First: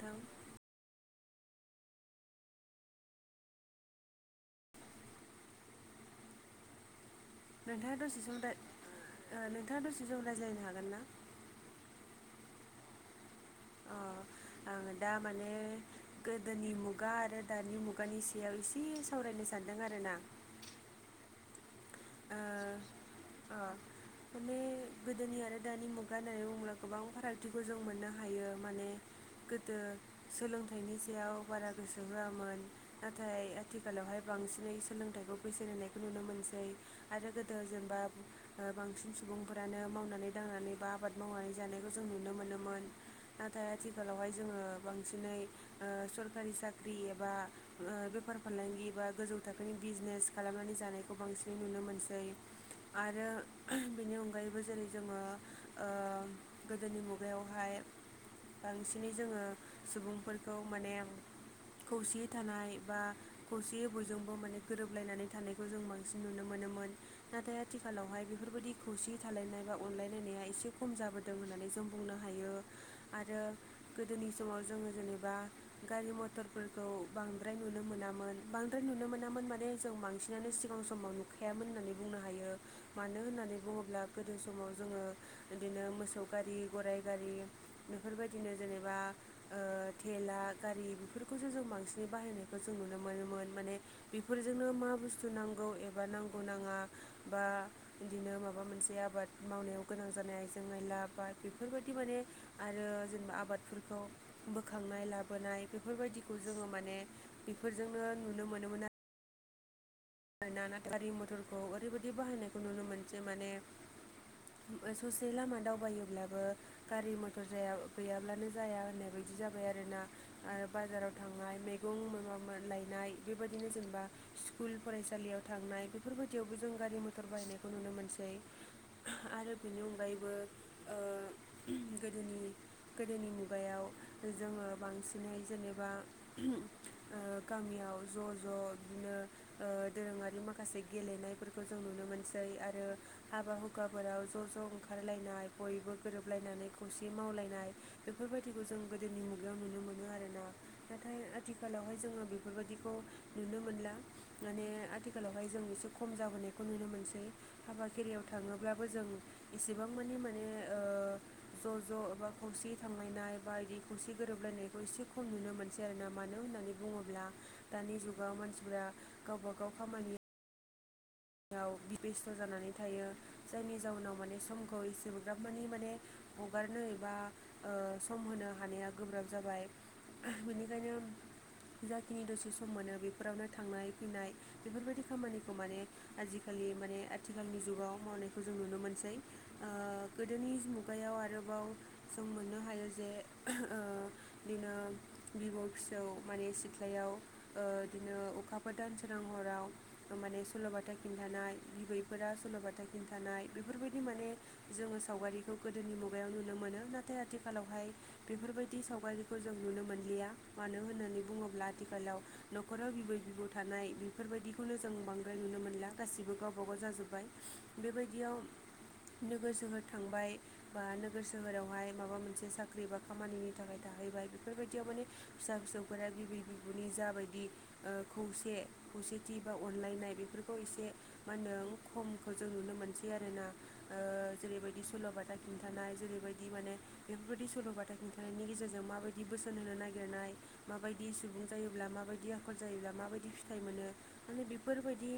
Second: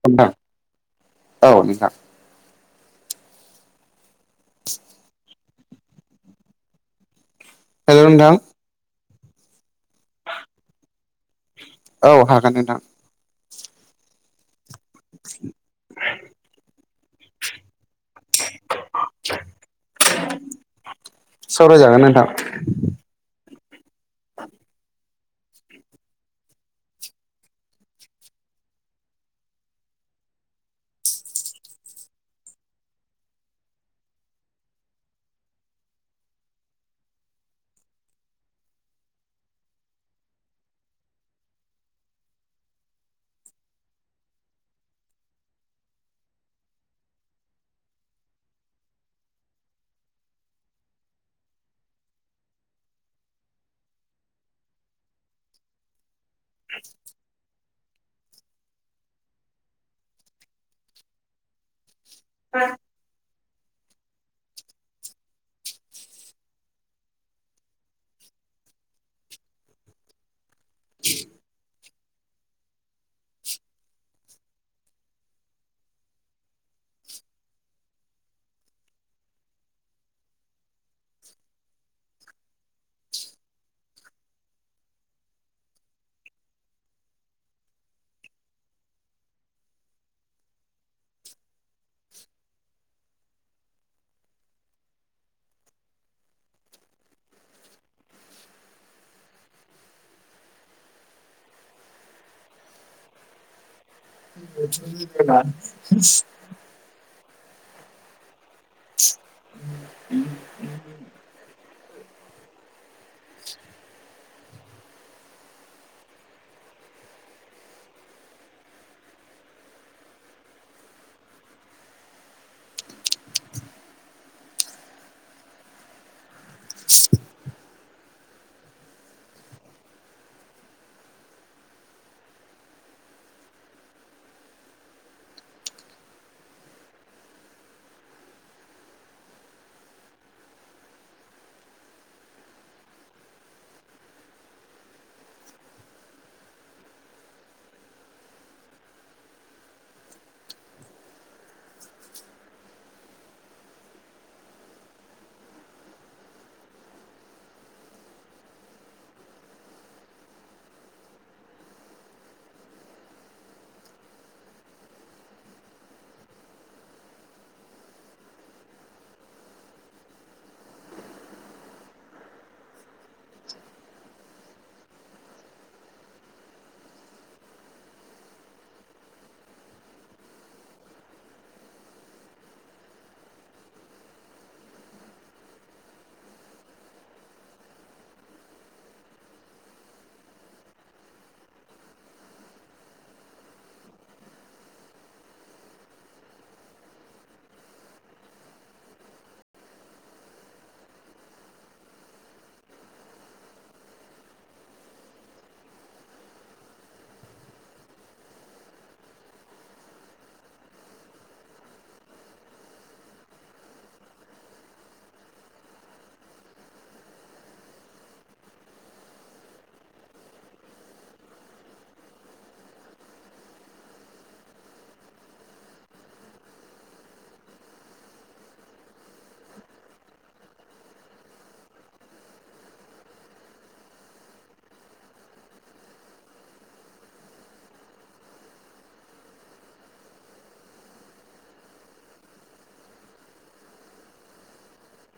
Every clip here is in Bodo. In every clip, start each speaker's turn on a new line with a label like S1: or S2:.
S1: नोंथां औ नोंथां [unintelligible] [inaudible]
S2: नोंथाङा
S1: हेल' नोंथां
S2: दसेजों ओ नोंथाङा दसेसम रायज्लायनो हागोन ना?
S1: औ हागोन नोंथां।
S2: अ आं दा माने गोदोनि मुगा आरो दानि मुगानि सायाव एसे सावरायनो सानदों आरो ना
S1: सवराय जागोन नोंथां।
S2: ओ अ माने गोदोनि आरो दानि मुगा होननानै बुङोब्ला गोबां फारागथिखौ जों मोननो हायो माने गोदो सोलोंथाइनि सायाव बारा गोसो होआमोन नाथाय आथिखालावहाय बांसिनै सोलोंथाइखौ बैसो होनायखौ नुनो मोनसै। आरो गोदो जेनेबा बांसिन सुबुंफोरानो मावनानै दांनानै बा आबाद मावनानै जानायखौ जों नुनो मोनोमोन। नाथाय आथिखालावहाय जोङो बांसिनै सरखारि साख्रि एबा बेफार फालांगि बा गोजौ थाखोनि बिजनेस खालामनानै जानायखौ बांसिनै नुनो मोनो सै आरो बेनि अनगायैबो जेरै जोङो ओ गोदोनि मुगायावहाय बांसिनै जोङो सुबुंफोरखौ माने खौसेयै थानाय बा खौसेयै बयजोंबो माने गोरोबलायनानै थानायखौ जों बांसिन नुनो मोनोमोन। नाथाय आथिखालावहाय बेफोरबायाददि खौसे थालायनाय बा अनलायलायनाया एसे खम जाबोदों होननानै जों बुंनो हायो आरो गोदोनि समाव जोङो जेनेबा गारि-मथरफोरखौ बांद्राय नुनो मोनामोन बांद्राय नुनो मोनामोन माने जों बांसिन बिनो सिगां समाव नुखायामोन होननानै बुंनो हायो। मानो होननानै बुङोब्ला गोदो समाव जोङो बिदिनो मोसौ गारि गराइ गारि बेफोरबायदिनो जेनेबा थेला, गारि बेफोरखौसो जों बांसिनै बाहायनायखौ जों नुनो मोनोमोन माने बेफोरजोंनो मा बुस्थु नांगौ एबा नांगौ नाङा बा बिदिनो माबा मोनसे आबाद मावनायाव गोनां जानाय आइजें-आयला आबाद बेफोरबायदि माने आरो जेनेबा आबादफोरखौ बोखांनाय लाबोनाय बेफोरबायदिखौ जोङो माने बेफोरजोंनो नुनो मोनोमोन आरो बायना ना गारि मथरखौ ओरैबायदि बाहायनायखौ नुनो मोनसे माने ससे लामा दावबायोब्लाबो गारि-मथर जाया गैयाब्लानो जाया होननाय बायदि जाबाय आरोना। आरो बाजाराव थांनाय मैगं मा लायनाय बेबायदिनो जेनेबा स्कुल फरायसालियाव थांनाय बेफोरबायदियावबो जों गारि-मथर बाहायनायखौ नुनो मोनसै। आरो बेनि अनगायैबो गोदोनि गोदोनि मुगायाव जोङो बांसिनहै जेनेबा गामियाव ज' ज' बिदिनो दोरोङारि माखासे गेलेनायफोरखौ जों नुनो मोनसै आरो हाबा हुखाफोराव ज' ज' ओंखारलायनाय बयबो गोरोबलायनानै खौसे मावलायनाय बेफोरबायदिखौ जों गोदोनि मुगायाव नुनो मोनो आरोना नाथाय आथिखालावहाय जोङो बेफोरबादिखौ नुनो मोनला माने आथिखालावहाय जों एसे खम जाबोनायखौ नुनो मोनसै हाबा खेराइयाव थाङोब्लाबो जों एसेबां मानि माने ज' ज' एबा खौसे थांलायनाय बायदि खौसे गोरोबलायनायखौ एसे खम नुनो मोनो। आरोना मानो होननानै बुङोब्ला दानि जुगाव मानसिफोरा गावबा गाव खामानि याव बिबेस्त' जानानै थायो जायनि जाउनाव माने समखौ इसेग्राब मानि माने हगारनो एबा सम होनो हानाया गोब्राब जाबाय बिनिखायनो जाखिनि दसे सम मोनो बेफोरावनो थांनाय-फैनाय बेफोरबायदि खामानिखौ माने आजिखालि माने आथिखालनि जुगाव मावनायखौ जों नुनो मोनसै। गोदोनि मुगायाव आरोबाव जों मोननो हायो जे बिदिनो बिबौ-फिसौ माने सिथ्लायाव बिदिनो अखाफोर दानसोनां हराव माने सल'बाथा खिनथानाय बिबैफोरा सल'बाथा खिनथानाय बेफोरबायदि माने जोङो सावगारिखौ गोदोनि मुगायाव नुनो मोनो नाथाय आथिखालावहाय बेफोरबायदि सावगारिखौ जों नुनो मोनलिया मानो होननानै बुङोब्ला आथिखालाव न'खराव बिबै-बिबौ थानाय बेफोरबायदिखौनो जों बांद्राय नुनो मोनला गासिबो गावबाागाव जाजोबबाय बेबायदियाव नोगोर-सोहोर थांबाय बा नोगोर सोहोरावहाय माबा मोनसे साख्रि बा खामानिनि थाखाय थाहैबाय बेफोरबायदियाव माने फिसा-फिसौफोरा बिबै-बिबौनि जाबायदि खौसे खौसेथि बा अनलायनाय बेफोरखौ एसे मा होनो खमखौ जों नुनो मोनसै आरोना जेरैबायदि सल'बाथा खिन्थानाय जेरैबायदि माने बेफोरबायदि सल'बाथा खिन्थानायनि गेजेरजों माबायदि बोसोन होनो नागिरनाय माबायदि सुबुं जायोब्ला, माबायदि आखल जायोब्ला‌ माबायदि फिथाइ मोनो माने बेफोरबायदि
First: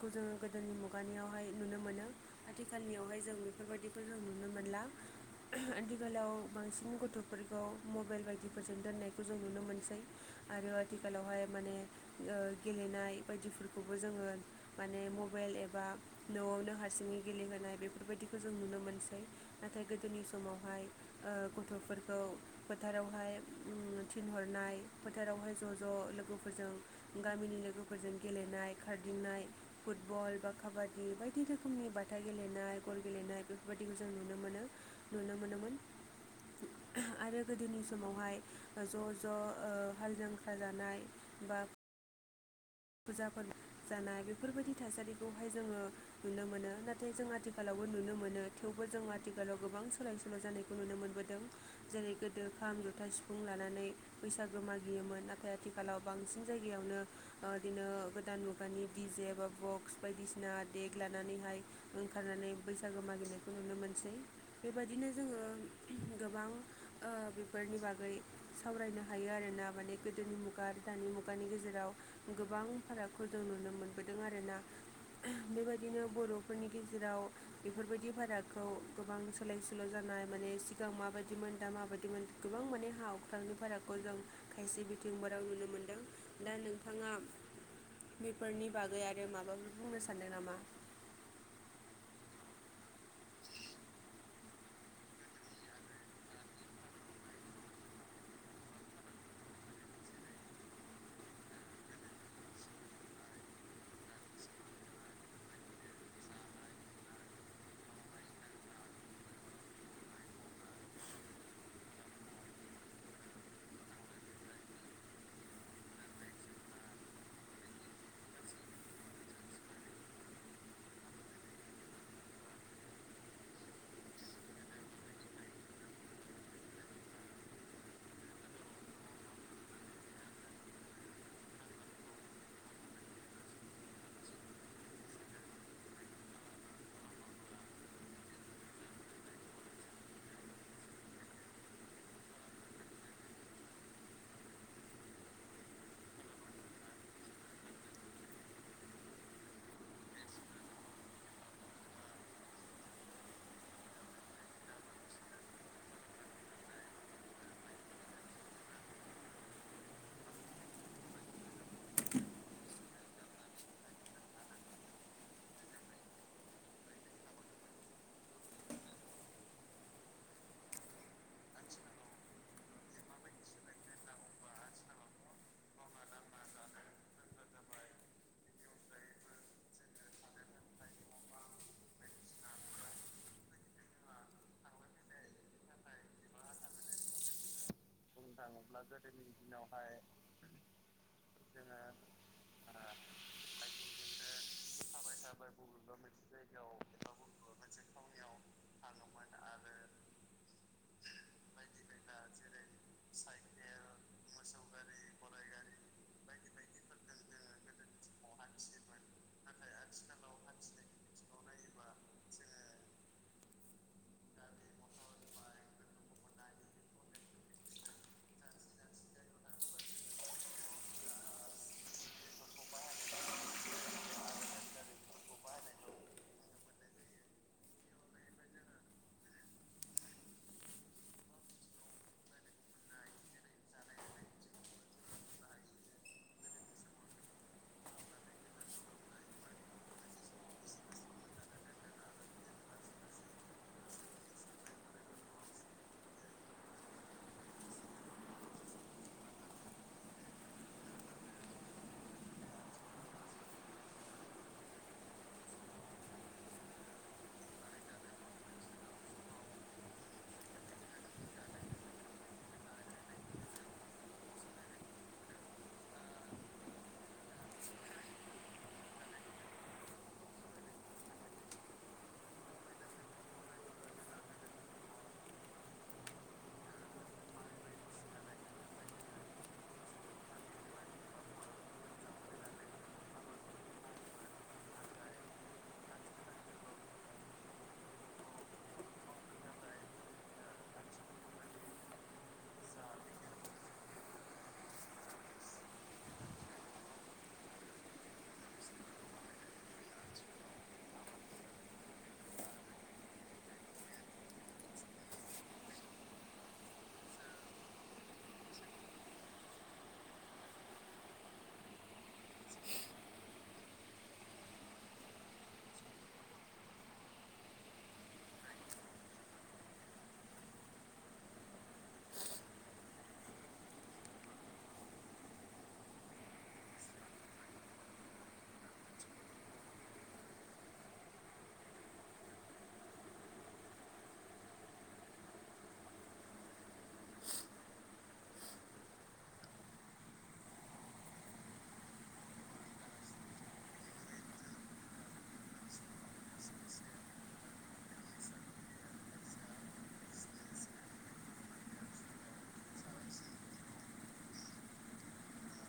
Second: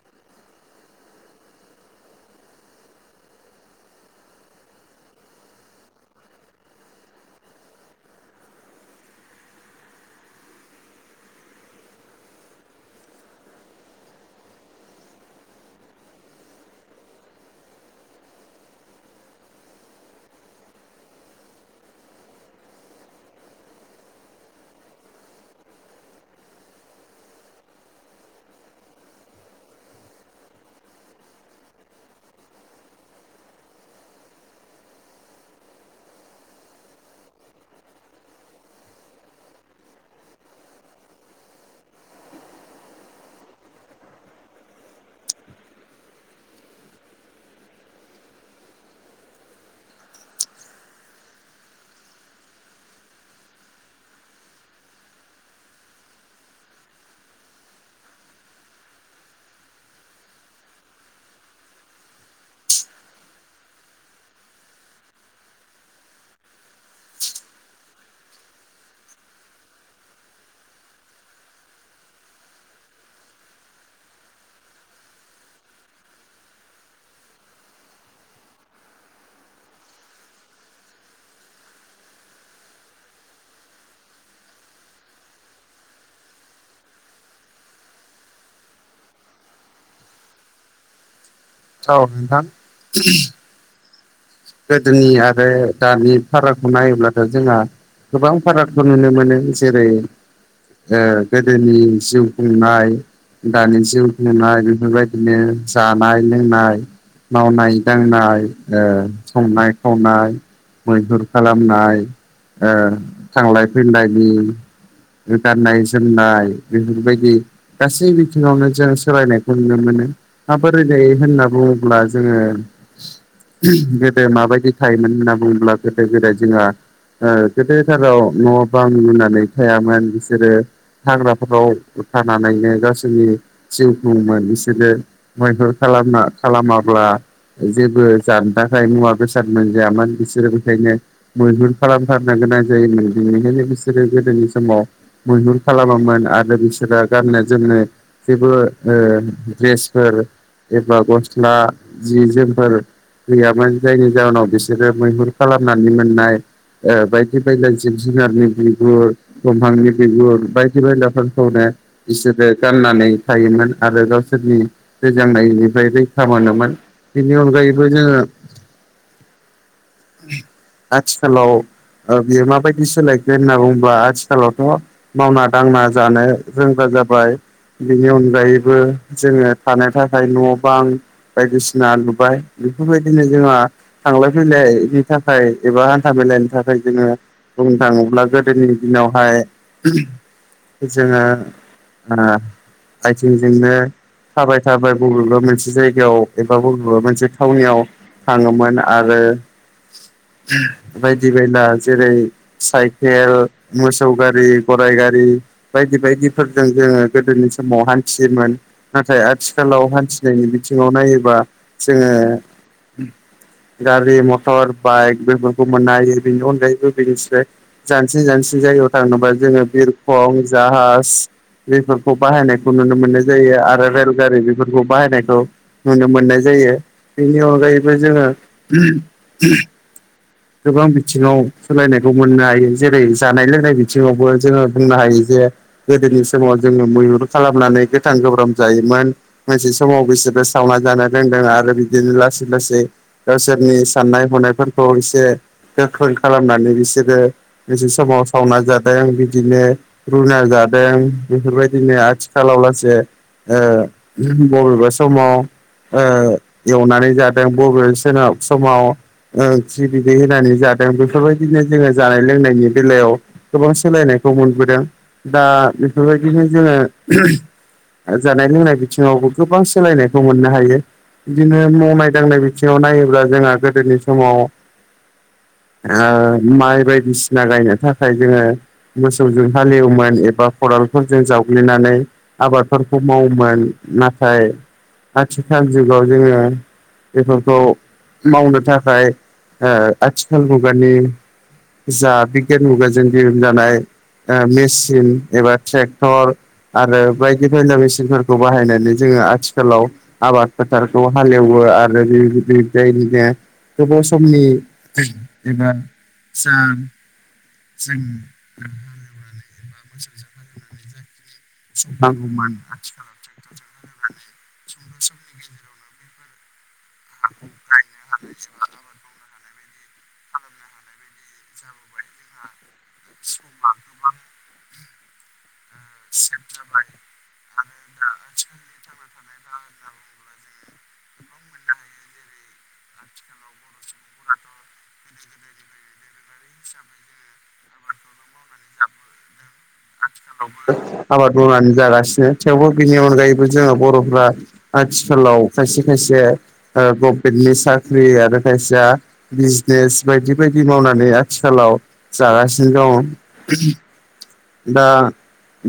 S2: खौ जोङो गोदोनि मुगानियावहाय नुनो मोनो। आथिखालनियावहाय जों बेफोरबायखौ नुनो मोनला। आथिखालाव बांसिन गथ'फोरखौ मबाइल बायदिफोरजों दोननायखौ जों नुनो मोनसै। आरो आथिखालावहाय माने गेलेनाय बायदिफोरखौबो जोंङो माने मबाइल एबा न'आवनो हारसिङै गेलेहोनाय बेफोरबायदिखौ जों नुनो मोनसै। नाथाय गोदोनि समावहाय गथ'फोरखौ फोथारावहाय थिनहरनाय फोथारावहाय ज' ज' लोगोफोरजों गामिनि लोगोफोरजों गेलेनाय खारदिंनाय फुटबल बा काबादि बायदि रोखोमनि बाथा गेलेनाय गल गेलेनाय बेफोरबायाददिखौ जों नुनो मोनो। नुनो मोनोमोन आरो गोदोनि समावहाय ज' ज' हाल जांख्रा जानाय बा फुजाफोर जानाय बेफोरबायदि थासारिखौहाय जोंङो नुनो मोनो नाथाय जों आथिखालावबो नुनो मोनो थेवबो जों आथिखालाव गोबां सोलाय सोल' जानाय खौ नुनो मोनबोदों जेरै गोदो खाम जथा सिफुं लानानै बैसाग गोमागियोमोन नाथाय आथिखालाव बांसिन जायगायावनो बिदिनो गोदान मुगानि बिजि जे बा बक्स बायदिसिना देग लानानैहाय ओंखारनानै बैसागो मागिनायखौ नुनो मोनसै बेबायदिनो जोंङो गोबां ओ बेफोरनि बागै सावरायनो हायो आरोना माने गोदोनि मुगा दानि मुगानि गेजेराव गोबां फारागखौ जों नुनो मोनबोदों आरोना। बेबायदिनो बर'फोरनि गेजेराव बेफोरबायदि भाराखौ गोबां सोलाय सोल' जानाय माने सिगां माबायदिमोन दा माबायदिमोन गोबां माने हा हख्रांनि भारागखौ जों खायसे बिथिंफोराव नुनो मोनदों दा नों थांङा बेफोरनि बागै आरो माबाफोर बुंनो सानदों नामा?
S1: औ नोंथां। गोदोनि आरो दानि फारागखौ नायोब्लाथ' जोंहा गोबां फारागखौ नुनो मोनो जेरै गोदोनि जिउ खुंनाय दानि जिउ खुननाय बेफोरबायदिनो जानाय लोंनाय मावनाय दांनाय संनाय खावनाय मैहुर खालामनाय थांलाय फैलायनि गाननाय जोमनाय बेफोरबायदि गासै बिथिंङावनो जों सोलायनायखौ नुनो मोनो। हा बादोरायनाय होनना बुंङोब्ला जोंङो गोदो माबायदि थायोमोन होनना बुङोब्ला गोदो गोदाय जोंहा गोदोथाराव न' बां लुनानै थायामोन बिसोरो हाग्राफोराव उथानानैनो गावसोरनि जिउ खुंङोमोन बिसोरो मैहुर खालामना खालामाब्ला जेबो जानो ओमफ्राय मुवा बेसाद मोनजायामोन बिसोरो बेखायनो मैहुर खालामथारनो गोनां जायोमोन बेनिखायनो बिसोरो गोदोनि समाव मैहुर खालामामोन आरो बिसोरो गाननो जोंमनो जेबो द्रेसफोर एबा गस्ला जि जोमफोर'औ गैयामोन जायनि जाहोनाव बिसोरो मैहुर खालामनानै मोननाय ओ बायदि बायला जिब जुनारनि बिगुर दंफांनि बिगुर बायदि बायलाफोरखौनो बिसोरो गाननानै थायोमोन आरो गावसोरनि गोजांनायनिफ्राय रैखा मोनोमोन बेनि अनगायैबो जोंङो
S2: [inaudible]
S1: आथिखालाव औ बियो माबायदि सोलायगोन होनना बुंङोबा आथिखालावथ' मावना दांना जानो रोंग्रा जाबाय बेनि अनगायैबो जोङो थानो थाखाय न' बां बायदिसिना लुबाय बेफोरबायदि दिनै जोंहा थांलाय फैलायनि थाखाय एबा हान्था मेलाायनि थाखाय जोङो बुंनो थाङोब्ला गोदोनि दिनावहाय जोङो आइथिंजोंनो थाबाय थाबाय बबेबा मोनसे जायगायाव एबा बबेबा मोनसे थावनियाव थाङोमोन आरो बायदि बायना जेरै साइकेल मोसौ गारि गराइ गारि बायदि बायदिफोरजों जोङो गोदोनि समाव हान्थियोमोन नाथाय आथिखालाव हान्थिनायनि बिथिङाव नायोबा जोङो गारि मथर बाइक बेफोरखौ मोननो हायो बेनि अनगायैबो बेनोसै जानस्रि जानस्रि जायगायाव थांनोबा जोङो बिरखं जाहाज बेफोरखौ बाहायनायखौ नुनो मोननाय जायो आरो रेलगारि बेफोरखौ बाहायनायखौ नुनो मोननाय जायो बेनि अनगायैबो जोङो गोबां बिथिङाव सोलायनायखौ मोननो हायो जेरै जानाय लोंनाय बिथिङावबो जोङो बुंनो हायो जे गोदोनि समाव जोङो मैहुर खालामनानै गोथां गोब्राम जायोमोन मोनसे समाव बिसोरो सावना जानो रोंदों आरो बिदिनो लासै लासै लासै गावसोरनि साननाय हनायफोरखौ एसे गोख्रों खालामनानै बिसोरो बेसे समाव सावना जादों बिदिनो रुना जादों बेफोरबायदिनो आथिखालाव लासै ओ बबेबा समाव ओ एवनानै जाद दों बबेबा सेना समाव ओंख्रि बिदै होनानै जादों बेफोरबायदिनो जोङो जानाय लोंनायनि बेलायाव गोबां सोलायनायखौ मोनबोदों दा बेफोरबायदिनो जोङो जानाय लोंनाय बिथिङावबो गोबां सोलायनायखौ मोननो हायो बिदिनो मावनाय दांनाय बिथिङाव नायोब्ला जोंहा गोदोनि समाव आ माइ बायदिसिना गायनो थाखाय जोङो मोसौजों हालेवोमोन एबा खदालफोरजों जावग्लिनानै आबादफोरखौ मावोमोन नाथाय आथिखाल जुगाव जोङो बेफोरखौ मावनो थाखाय ओ आथिखाल मुगानि जा बिगियान मुगाजों दिहुन जानाय ओ मेचिन एबा ट्रेक्टर आरो बायदि बायना मेचिनफोरखौ बाहायनानै जोङो आथिखालाव आबाद फोथारखो हालेएवो आ रो गोयै फोरा बिदिनो गोबाव समनि जोङो सान जों [unintelligible] मोसौ नांगौमोन आथिखालाव ट्रेक्टरजों हालेवनानै सुंद' समनि गेजेरावनो बेफोर [unintelligible] हानाय सम माखो मा होनो सेब जाबाय आं दा ओनसोलनि थांना आथिखालावबो आबाद मावनानै जागासिनो थेवबो बेनि अनगायैबो जोङो बर'फ्रा आथिखालाव खायसे खायसे ओ गभमेन्टनि साख्रि आरो खायसेया बिजनेस बायदि बायदि मावनानै आथिखालाव जागासिनो दं। दा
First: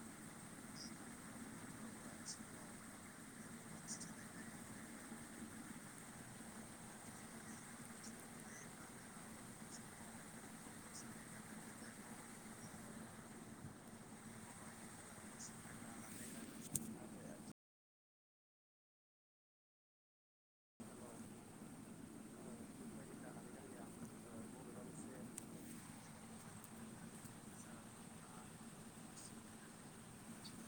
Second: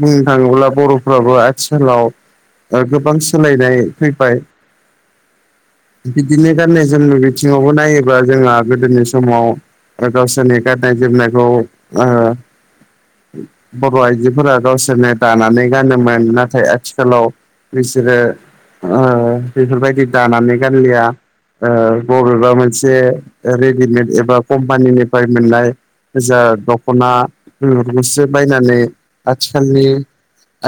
S1: बुंनो थाङोब्ला बर'फ्राबो आथिखालाव गोबां सोलायनाय फैबाय बिदिनो गाननाय जोमनाय बिथिङावबो नायोबा जोंहा गोदोनि समाव गावसोरनि गाननाय जोमनायखौ बर' आइजोफोरा गावसोरनो दानानै गानोमोन नाथाय आथिखालाव बिसोरो बेफोरबायदि दानानै गानलिया ओ बबेबा मोनसे रेडिमेड एबा कम्पानिनिफ्राय मोननाय जा दख'ना गोसो बायनानै आथिखालनि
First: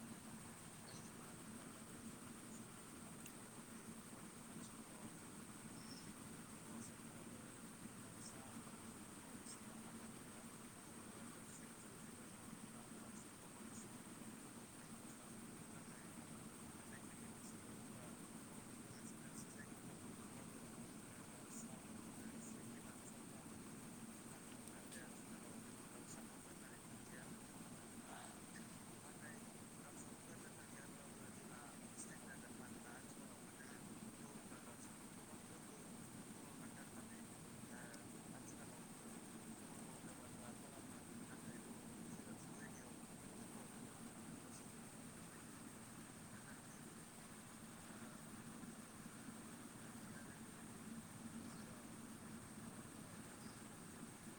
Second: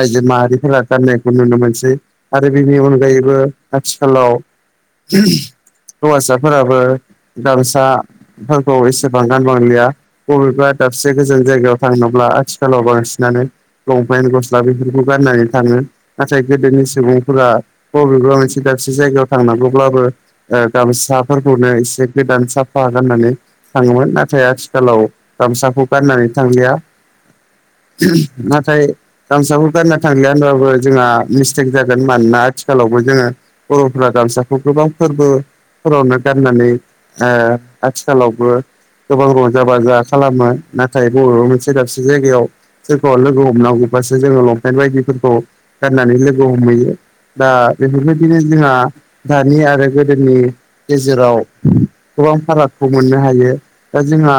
S1: आइजो माहारिफोरा गाननायखौ नुनो मोनसै आरो बेनि अनगायैबो आथिखालाव हौवासाफोराबो गामसा फोरखौ एसे गानबांलिया बबेबा दाबसे गोजान जायगायाव थांनोब्ला आथिखालाव बांसिनानो लंपेेन गस्ला बेफोरखौ गाननानै थाङो। नाथाय गोदोनि सुबुंफोरा बबेबा मोनसे दाबसे जायगायाव थांनांगौब्लाबो ओ गामसाफोरखौनो एसे गोदान साफागोन गाननानै थाङोमोन नाथाय आथिखालाव गामसाखौ गाननानै थांलिया। नाथाय गामसाखौ गानना थांलिया होनबाबो जोंहा मिस्टेक जागोन मानोना आथिखालावबो जोङो बर'फ्रा गामसाखौ गोबां फोरबो फोरावनो गाननानै ओ आथिखालावबो गोबां रंजा बाजा खालामो नाथाय बर'बो मोनसे दाबसे जायगायाव सोरखौबा लोगो हमनांगौबासो जोङो लंपेन्ट बायदिफोरखौ गाननानै लोगो हमहैयो। दा बेफोरबायदिनो जोंहा दानि आरो गोदोनि गेजेराव गोबां फारागखौ मोननो हायो। दा जोंहा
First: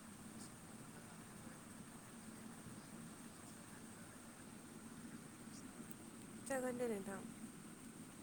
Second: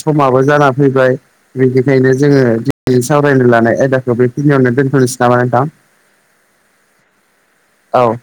S1: समाबो जाना फैबाय बेनिखायनो जोङो दिनै सावरायनो लानाय आयदाखौ बेखिनियावनो दोनथ'नोसै नामा नोंथां?
S2: जागोन दे नोंथां।
S1: औ